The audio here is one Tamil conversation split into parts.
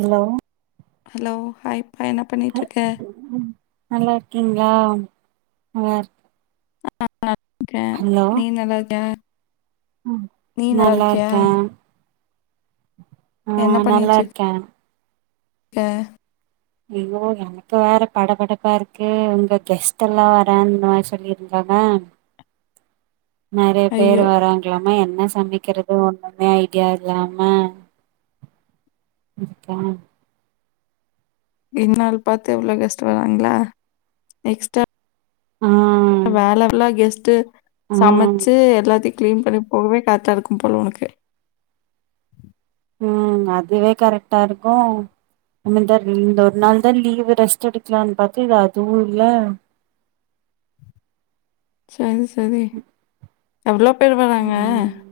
அல்லோ ஹலோ ஹாய்ப்பா என்ன பண்ணிட்ருக்க ம் நல்லாருக்கீங்ளா நல்லாரு க்கே நீ நல்லாருக்கியா நீ நல்லா நல்லாருக்கியா இருக்கேன் என்ன ஆஹ் நல்லா பண்ணிட்ரு இருக்கேன் க்க விவ்வோ வேணா இப்ப வேற பட படப்பாருக்கு ஒங்க கெஸ்ட்ல்லா வரேன்மாரி சொல்லிருந்தனா நறைய பேர் ஐயோ வரா ங்ளாம என்ன சமைக்கிறது ஒண்ணுமே ஐடியா இல்லாம இருக்கே இன்னாள் பாத்து இவ்ளோ கெஸ்ட்டு வராங்ளா எக்ஸ்ட்டா ஆ மேல ஃபுல்லா கெஸ்ட்டு ஆஹ் சமச்சு எல்லாத்தையு க்ளீன் பண்ணி போகவே கரெக்டாருக்கும்போல ஒனக்கு ம் அதுவே கரெக்டாருக்கு நம்மதா இந்த ஒர் நாள் தா லீவு ரெஸ்ட் எடுக்கலான் பாத்து இது அதுவு இல்ல சேரி செரி எவ்ளோ பேர் வராங்க உம்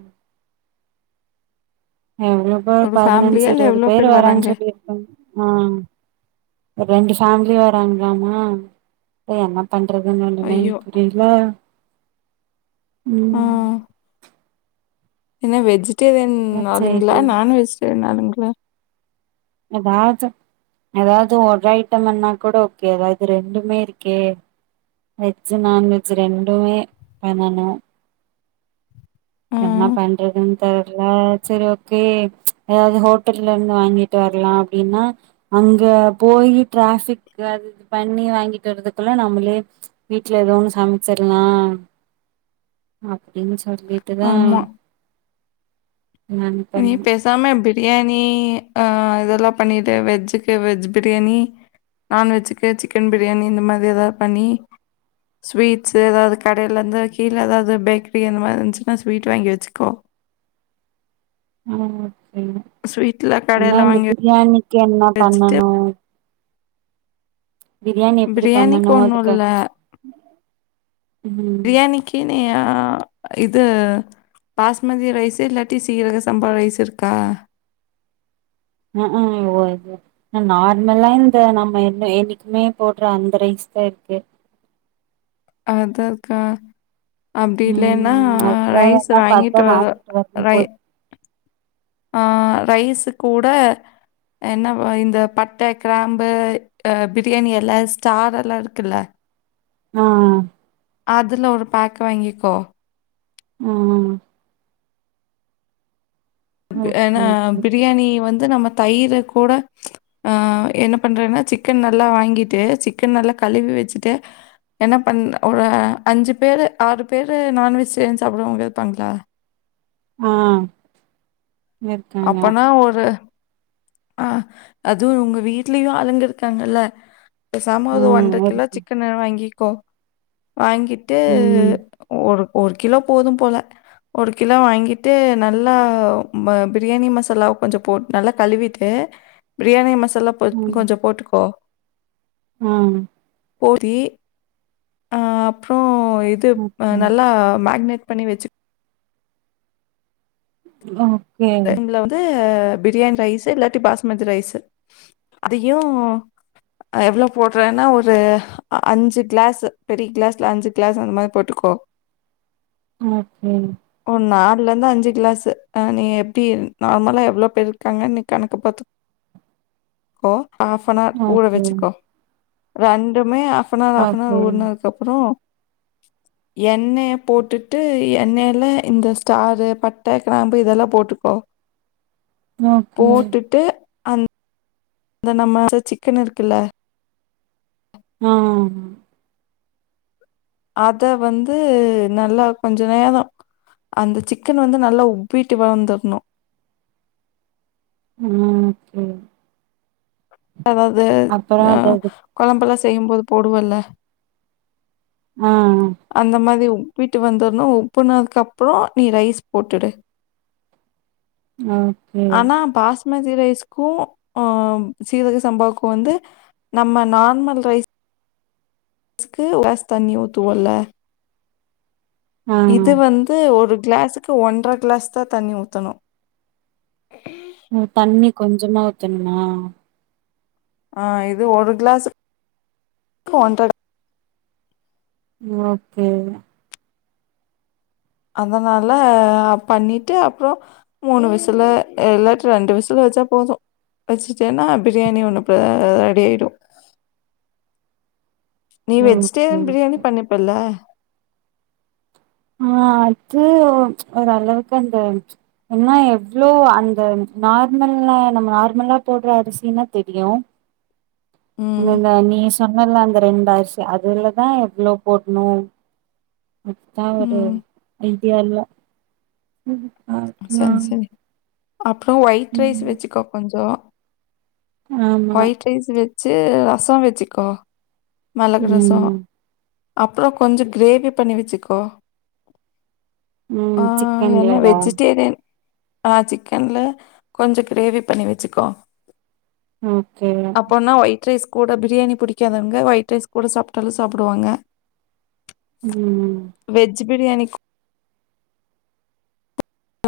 எவ்ளோ பேர் ஒரு பதினஞ்சு ஃபேமிலியா இல்லை இருவது எவ்வளோ பேர் வராங்ன் வராங்க சொல்லி ஆ ஒரு ரெண்டு ஃபேம்லியா வராங்ளாமா அதா என்ன பண்றதுன்னு ஒண்ணுமே ஐயோ புரில ஆ ம் என்ன வெஜிடேரியன் அதா ஆளுங்ளா சேரி நான் வெஜிடேரியன் ஆளுங்ளா எதாச்சு எதாவ்து ஒரு ஐட்டம்மன்னா கூட ஓகே அதாது ரெண்டுமேருக்கே வெஜ்ஜு நான்வெஜ் ரெண்டுமே பண்ணணு ஆ என்ன பண்றதுன் தெர்ல செரி ஓகே எதாவ்து ஹோட்டல்லருந்து வாங்கி ட்டு வர்லா அப்டினா அங்க போயி டிராஃபிக் அது இது பண்ணி வாங்கிட்டு வர்றதுக்குள்ள நம்ளே வீட்ல எதோ ஒண்ணு சமச்சிர்லா அப்டின் சொல்லி ட்டு தா ஆமாம் நீ பே சாம பிரியாணி ஆ இதெல்லா பண்ணிடு வெஜ்ஜுக்கு வெஜ் பிரியாணி நான்வெஜ்ஜுக்கா சிக்கன் பிரியாணி இந்த மாதி எதாவ்து பண்ணி ஸ்வீட்ஸ்சு எதாவது கடையிலருந்து கீழே எதாவது பேக்கரி அந்த மாரி இருந்துச்சுன்ன ஸ்வீட்ஸ் வாங்கி வெச்சுக்கோ ஆ சேரி ஸ்வீட்ல ஆனா கடையில இந்த வாங்கி பிரியாணிக்கு என்ன வச்சுட்டு பண்ணணு பிரியாணி எப்டி பிரியாணிக்கு பண்ணணு ஒன்றும் அதுக்கு இல்லை ம் பிரியாணிக்கு நீ ஆ இது பாஸ்மதி ரைஸ்ஸு இல்லாட்டி சீரக சம்பா ரைஸ்ஸு இருக்கா ம் ஹும் [unintelligible] நார்மல்லா இந்த நம்ம என்ன என்னக்கிமே போட்ற அந்த ரைஸ் தாருக்கு அது இருக்கா அப்டி இல்லன்னா ம் அதா ரைஸ்ஸு வேணா பாத்தா வாங்கிட்டு வர வரணு ரை போய் ஆ ரைஸ்ஸு கூட என்ன இந்த பட்ட கிராம்பு அ பிரியாணி எல ஸ்டார் எல இருக்குல்ல ஆ அதுல ஒரு பேக் வாங்கிக்கோ ம் ப ஏன ஓகே ஓகே பிரியாணி வந்து நம்ம தயிர கூட ஆ என்ன பண்றேன்னா சிக்கன் நல்லா வாங்கிட்டு சிக்கன் நல்லா கழுவி வெச்சுட்டு என்ன பண் ஒரு அஞ்சு பேரு ஆறு பேரு நான்வெஜ்டேரியன் சாப்புறவங்க இருப்பாங்ள ஆ இருக்காங்க அப்பனா ஒரு ஆ அது உங்க வீட்லியு ஆளுங்க இருக்காங்கல்ல பெசாம ஒரு ஒன்ர ம் கிலோ இருக்கு சிக்கனு வாங்கிக்கோ வாங்கிட்டு ம் ஒரு ஒரு கிலோ போதும்போல ஒரு கிலோ வாங்கிட்டு நல்லா ம பிரியாணி மசாலா கொஞ்ச போ நல்லா கழுவிட்டு பிரியாணி மசாலா கொஞ்ச போட்டுக்கோ ம் போட் தி அ அப்றோ இது அ நல்லா மேக்னேட் பண்ணி வெச்சு அ ரெண்ட்ல வந்து அ பிரியாணி ரைஸு இல்லாட்டி பாஸ்மதி ரைஸு அதையு அ எவ்ளோ போட்றேனா ஒரு அ அஞ்சு க்ளாஸு பெரி க்ளாஸ்ல அஞ்சு க்ளாஸ் அந்த மாரி போட்டுக்கோ ம் சேரி ஒ நாலந்து அஞ்சு க்ளாசு அ நீ எப் டி நார்மலா எவ்ளோ பேர் இருக்காங்க நீ கணக்கு பாத்துக்கோ ஆஃப் ஃபனார் ஊற ஓகே வெச்சுக்கோ ரெண்டுமே ஆஃபனார் ஆஃபனார் ஓகே ஊற்னதுக் கப்புறோ எண்ணெய் போட்டுட்டு எண்ணெயல்ல இந்த ஸ்டாரு பட்ட கிராம்பு இதெல்லா போட்டு க்கோ ஓகே இந்த நம்ம சிக்கன் இருக்குல்ல அ அ ஆமா அத வந்து நல்லா கொஞ்ச நேரோ அந்த சிக்கனு வந்து நல்லா உப்பிட்டு வந்தர்னோ அ ஓகே அதாவ்து அப்பறோ அ அதாவது கொழம்பெல்லா செய்யும்போது போடுவேல்ல ஆ அ அந்த மாரி உப்பிட்டு வந்துர்ணு உப்புனதுக்கு அப்புறோ நீ ரைஸ் போட்டுடு ஓகே ஆனா பாஸ் மதி ரைஸ்க்கு ஆ சீரக சம்பாவ்க்கு வந்து நம்ம நார்மல் ரைஸ்க்கு ஒரு க்ளாஸ் தண்ணி ஊத்துவோல்ல ஆ இது வந்து ஒரு க்ளாஸுக்கு ஒன்ற க்ளாஸ் தா தண்ணி ஊத்தணு ம் தண்ணி கொஞ்சமா ஊத்தனுமா ஆ இது ஒரு க்ளாஸுக் ஒன்ற ஓகே அதனால பண்ணிட்டு அப்றோ மூணு விசுல இல்லாட் ரெண்டு விசுல வெச்சா போது வச்சுட்டேன்னா பிரியாணி ஒன்னு ரெடி ஆய்டு நீ ஓகே வெஜிடேரியன் ஓகே பிரியாணி பண்ணிப்பல்ல ஆ அது ஒரு அளவுக்கு அந்த என்னா எவ்ளோ அந்த நார்மல நம்ம நார்மலா போடுற அரிசினா தெரியு இந்த ம் இந்த நீ சொன்னல அந்த ரெண்டு அரிசி அதுலதா எவ்ளோ போட்ணு அதுதான் ஒரு ம் ஐடியா இல்ல அப்பறம் ஒயிட் ம் ரைஸ் வச்சுக்கோ கொஞ்சோ ஆமா ஒயிட் ரைஸ் வச்சு ரச வச்சுக்கோ மிளகு ரச ம் அப்பற கொஞ்சோ கிரேவி பண்ணி வச்சுக்கோ ஆ ம் என்ன சிக்கன்லயா வெஜ் ஆ சிக்கன்ல கொஞ்சோ கிரேவி பண்ணி வச்சுக்கோ ஓகே அப்பனா வய் ஒயிட் ரைஸ் கூட பிரியாணி புடிக்காதவங்க ஒயிட் ரைஸ் கூட சாப்ட்டாலு சாப்டுவாங்க ம் வெஜ் பிரியாணி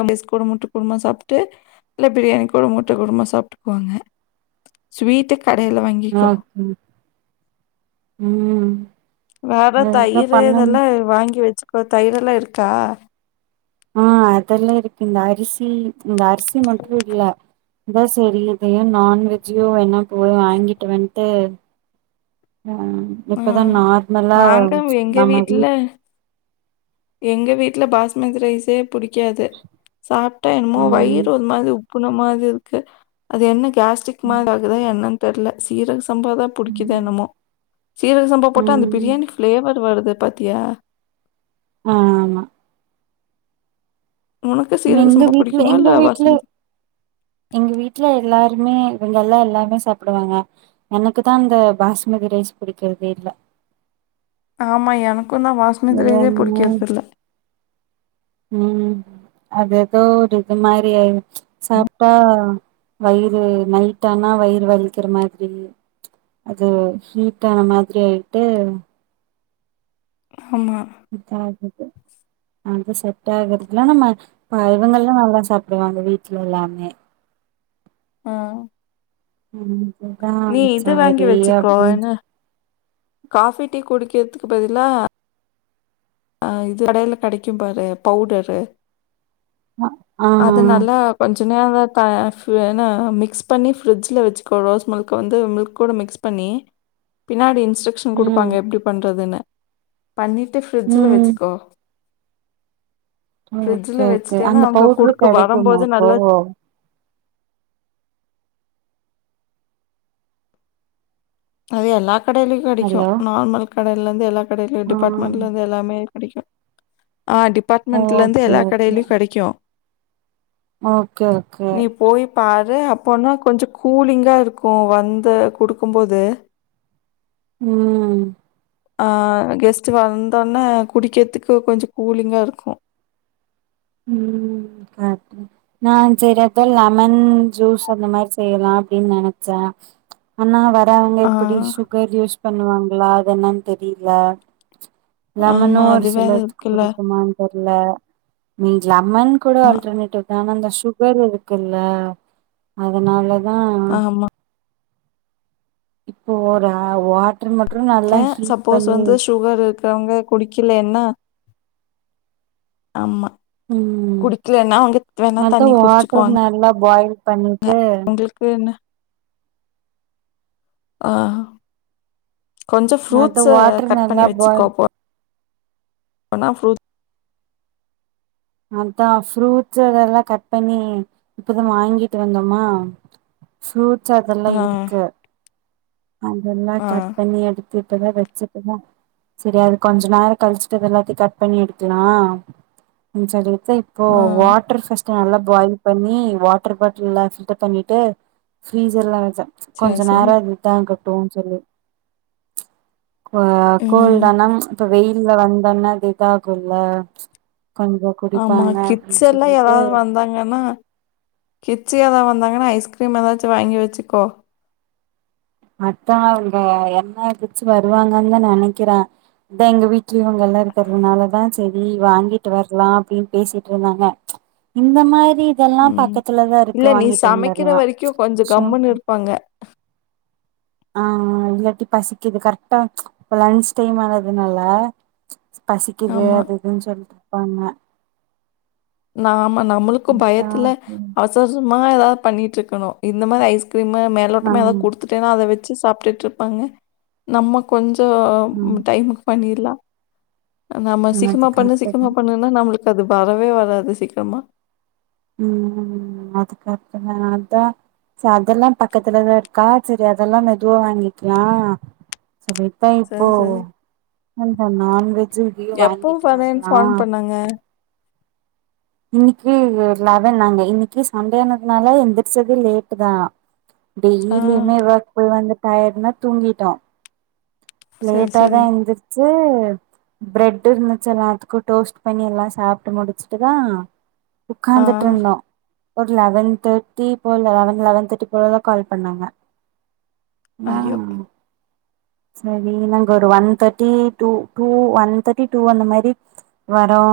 ரைஸ் கூட முட்ட குருமா சாப்ட்டு இல்ல பிரியாணி கூட முட்ட குருமா சாப்ட்டுக்குவாங்க ஸ்வீட்டு கடைல வாங்கி நாக்கும் ம் வேற அதுதா தயிர் பண்ணனு இதெல்லா வாங்கி வச்சுக்கோ தயிரெல்லாம் இருக்கா ஆ அதெல்லா இருக்கு இந்த அரிசி இந்த அரிசி மட்டு இல்ல இந்த சரியது நான் வெஜ்ஜோ ஒன்னா போய் வாங்கிட்டு வந்ட்டு ம் எப்பதா ம். நார்மலா நாங்க எங்க நம்ம வீட் வீட்ல எங்க வீட்ல பாஸ்மதி ரைஸே புடிக்காது சாப்ட்டா என்னமோ ம் வயிறு ஒரு மாரி உப் புன மாரி இருக்கு அது என்ன கேஸ்ட்ரிக் மாரி ஆகுதா என்னன் தெரில சீரக சம்பாதா புடிக்குதோ என்னமோ சீரக சம்பா போட்டா அந்த ம் பிரியாணி ஃப்ளேவர் வருது பாத்தியா ஆமா உனக்கு சீரக எங்க சம்பா வீட்ல பிடிக்குமா? எங்க இல்ல வீட்ல பாஸ்மதி எங்க வீட்ல எல்லாருமே இவங்க எல்லா எல்லாருமே சாப்டுவாங்க எனக்கு தா இந்த பாஸ்மதி ரைஸ் புடிக்கிறதே இல்ல ஆமா எனக்கு தா பாஸ்மதி ரைஸே புடிக்கிறது இல்ல ம் அது எதோ ஒரு இது மாரி ஆய்ரு சாப்ட்டா வயிறு நைட்டடானா வயிறு வலிக்கிற மாதிரி அது ஹீட்டான மாதிரி ஆய்ட்டு அமா புடுச்சா [unintelligible] அது செட் ஆகுறதுலா நம்ம இவங்கல்லா நல்லா சாப்டுவாங்க வீட்ல எல்லாமே அ ஆ முடுஞ்ச்சா நீ இது வாங்கி வச்சுக்கோ என்ன காஃபி டீ குடிக்கிறதுக்கு பதிலா ஆ இது கடைல கிடைக்கு பாரு பவுடரு சொன்னா ஆ அது நல்லா கொஞ்சோ நேர தாஎன்ன மிக்ஸ் பண்ணி ஃப்ரிட்ஜில வச்சுக்கோ ரோஸ் மில்க வந்து மில்கூட மிக்ஸ் பண்ணி பின்னாடி இன்ஸ்ட்ரக்க்ஷன் ம் குடுப்பாங்க எப்டி பன்றதுன்னு பண்ணிட்டு ஃபிரிட்ஜி ம் வச்சுக்கோ ம் ஓ கே ஃப்ரிட்ஜில் ஒகே வச்சுட்டேன்னா அந்த அவங்க பவுடரு கொடுக்க கிடைக்குமா வரும்போது இப்போ நல்லா அது எல்லா கடைலயு கெடைக்கு ஹலோ நார்மல் கடைல இருந்து எல்லா கடைலயு ஆ டிபார்ட்மெண்ட்ல இருந்து எல்லாமே கெடைக்கும் ஆ டிபார்ட்மெண்ட்லருந்து ஓகே எல்லா ஓகே கடைலயு கெடைக்கு ஓகே ஒகே நீ போய் பாரு அப்போனா கொஞ்ச கூலிங்காக இருக்கு வந்து குடுக்கும்போது ம் அ கெஸ்ட்டு வந்தோனே குடிக்கிறதுக்கு கொஞ்சோ கூலிங்கா இருக்கு ம் காட்டு நா செரி அதா லெமன் ஜூஸ் அந்த மாரி செய்யலா அப்டின்னு நெனச்சே ஆனா வரவங்க ஆ, எப்டி சுகர் யூஸ் பண்ணுவாங்களா அது என்னன்னு தெரியில லெமனோ ஆமா. ஒரு அது வேற சிலர்த்துக்கு இருக்குல்ல. புடிக்குமான் தெர்ல நீங்க லெமன் கூட ஆமா, ஆல்டர்னேட்டிவ்தா ஆன அந்த சுகர் இருக்குல்ல அதனாலத் அஅ ஆமா. இப்போ ஒரு அ வாட்ரு மற்றும்ல அ சப்போஸ் வந்து சு சுகர் இருக்கறவங்க குடிக்கலேன்னா ஆமா ம் குடிக்லேன்னா வந்துட் வேணா அதா தண்ணி வாட்டர் குடிச்சுக்குவாங் நல்லா பாயில் க பண்ணிட்டு அவங்களுக் வேணு ஆஹ கொஞ்சோ அது ஃப்ரூட்ஸ்ஸ வாட்டர் கட் பண்ணி நல்லா வச்சுக்கோ பாயில் அப்போ என்னா ஃப்ரூட் அன்தா ஃப்ரூட்ஸ்ஸு அதெல்லா கட் பண்ணி இப்பதா வாங்கிட்டு வந்தோமா ஃப்ரூட்ஸ் அதெல்லா ஆ, இருக்கு அந்தெல்லா ஆ, கட் பண்ணி எடுத்து இப்பதா வச்சுட்டு தா செரி அது கொஞ்ச நேர கழிச்சுட்டு இத எல்லாத்தையு கட் பண்ணி எடுக்கலா ம் சரி தே இப்போ ஆ. வாட்டர் ஃபர்ஸ்ட் டு நல்லா பாயில் பண்ணி வாட்டர் பாட்டில்ல பில்டர் பண்ணிட்டு ஃப்ரீஸர்லா வச்சிசே ம்ச் சரி, கொஞ்சோ சரி. நேரோ இருந்தாங்கட்டோன் சொல்லி ம்ச் குவ கோல் ம். தனம் ம்ச் இப்ப வெயில்ல வந்தன்னா இது இதாகுல்ல ம்ச் கொஞ்சோ ஆமா குடிப்பாங்க அப்டின் கிட்ஸ்யெல்லா சொல்லிட்டு ஏதாவது வந்தாங்கன்னா கிட்ஸ் ஏதா வந்தாங்கான ஐஸ்கிரீம் ஏதாச்சு வாங்கி வச்சிகோ மத்தவங்க என்ன கிட்ஸ் வருவாங்கன்னு நெனைக்கிறே இத எங்க வீட்லயு இவங்க எல்லா இருக்கிறதுனாலதா செரி வாங்கிட்டு வர்லா அப்டின்னு பேசிட்ருந்தாங்க ம்ச் இந்த மாரி இதெல்லா பாத் ம். பக்கதுலதார்ப் இல்ல நீ சமைக்கிற வரைக்கு கொஞ்ச கம்முன்னு இருப்பாங்க ஆஆ இல்லாட்டி பசிக்குது கரெக்டா ம்ச் இப்ப லஞ்ச் டைம் ஆனதுனால ம்ச் பசிக்குது ஆமா. அது இதுன்னு சொல்லிட்ருப்பாங்க நாம நம்மளுக்கு அதா பயத்துல அஸ் சோசிமா ஏதாவது பண்ணிட்ருக்கணு இந்த மாரி ஐஸ் கிரீமு ஆ மேலோட்டமா ஏதா குடுத்துட் டேனா அத வச்சு சாப்ட்டுட்ருப்பாங்க நம்ம கொஞ்சோ ம் டைமுக்கு பண்ணிர்லா அ நம்ம ம் சீக்கிரமா பண்ணு அதுக்கடுத்தது சீக்கிரமா பண்ணுனா நம்மளுக்கு அது வரவே வராது சீக்கிரமா ம்ம் அதுக்கப்றோ தா அதா ச அதெல்லா பக்கத்துலதா இருக்கா சரி அதெல்லா மெதுவா வாங்கிக்கலா சரி இதா இப்போ சரி, சரி. இந்த நான்வெஜ்ஜு இதே வாங்கிட்டு வர்லா அங்க இன்னைக்கு லெவன் நாங்க இன்னைக்கு சண்டேனதுனால எந்துருச்சது லேட்டு் தா ஆ. டெய்லியுமே ஒர்க் போய் வந்து டயடுனா தூங்கிட்டோ சரி, லேட்டா சரி. தான் எந்ரு ச்சு பிரெட் இருந்துச்சு எல்லாத்துக்கு டோஸ்ட் பண்ணி எல்லா சாப்ட்டு முடிச்சுட்டு தா ஆ. உட்கார்ந்துட்ருந்தோ ஒரு லெவன் தெர்ட்டி போல லெவன் லெவன் தெர்ட்டி போலதா கால் பண்ணாங்க நா ஐயோ! சரி நாங்க ஒரு one thirty two two one thirty two அந்த மாரி ம்ச் வரோ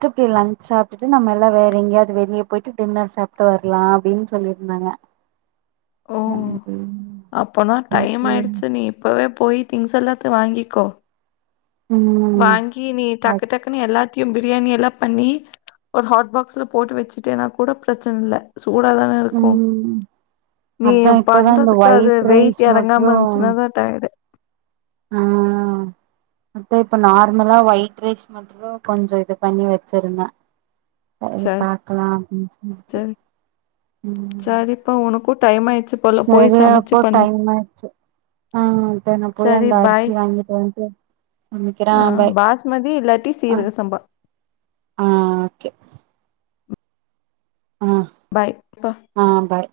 [unintelligible] லஞ்ச் சாப்டுட்டு நம்ம எல்லா வேற எங்கேயாவது வெளிய போய்ட்டு டின்னர் சாப்ட்டு வரலா அப்டின் சொல்லிருந்தாங்க ஓ அப்பனா டைம் ஓகே ஆயிடுச்சு நீ இப்போவே போய் திங்ஸ் எல்லாத்து வாங்கிக்கோ ம் வாங்கி நீ அ டக்குடக்கு னு எல்லாத்தையு பிரியாணி எல்லா பண்ணி ஒரு ஹாட் பாக்ஸ்ல போட்டு வச்சுட்டேன்னா கூட பிரச்சன இல்ல சூடாதானே இருக்கு ம் நீ அதா இப்பதா இந்த பண்றதுக்கு அது ஒயிட் ரைஸ் வெயிட் மற்று எறங்காம இருந்துச்சுனா தா டயர்டு ம் ட்டு இப்ப நார்மலா ஒயிட் ரைஸ் மட்டுந்தா கொஞ்சோ இது பண்ணி வச்சிருந்தே அது சரி பாக்கலா அப்டின் சொல்லிட்டு ம் இப்ப உனக்கு டைம் ஆயிச்சு சரிய அப்போ டைம் ஆயிச்சு ஆ இப்ப நா போய சரி அந்த அரிசி பாய் வாங்கிட்டு வன்ட்டு சமைக்கிறே ஆ பாய் பாஸ்மதி இல்லாட்டி ஆ சீரக சம்பா ஆ ஓக்கே ஆ பாய்ப்ப ஆ பாய்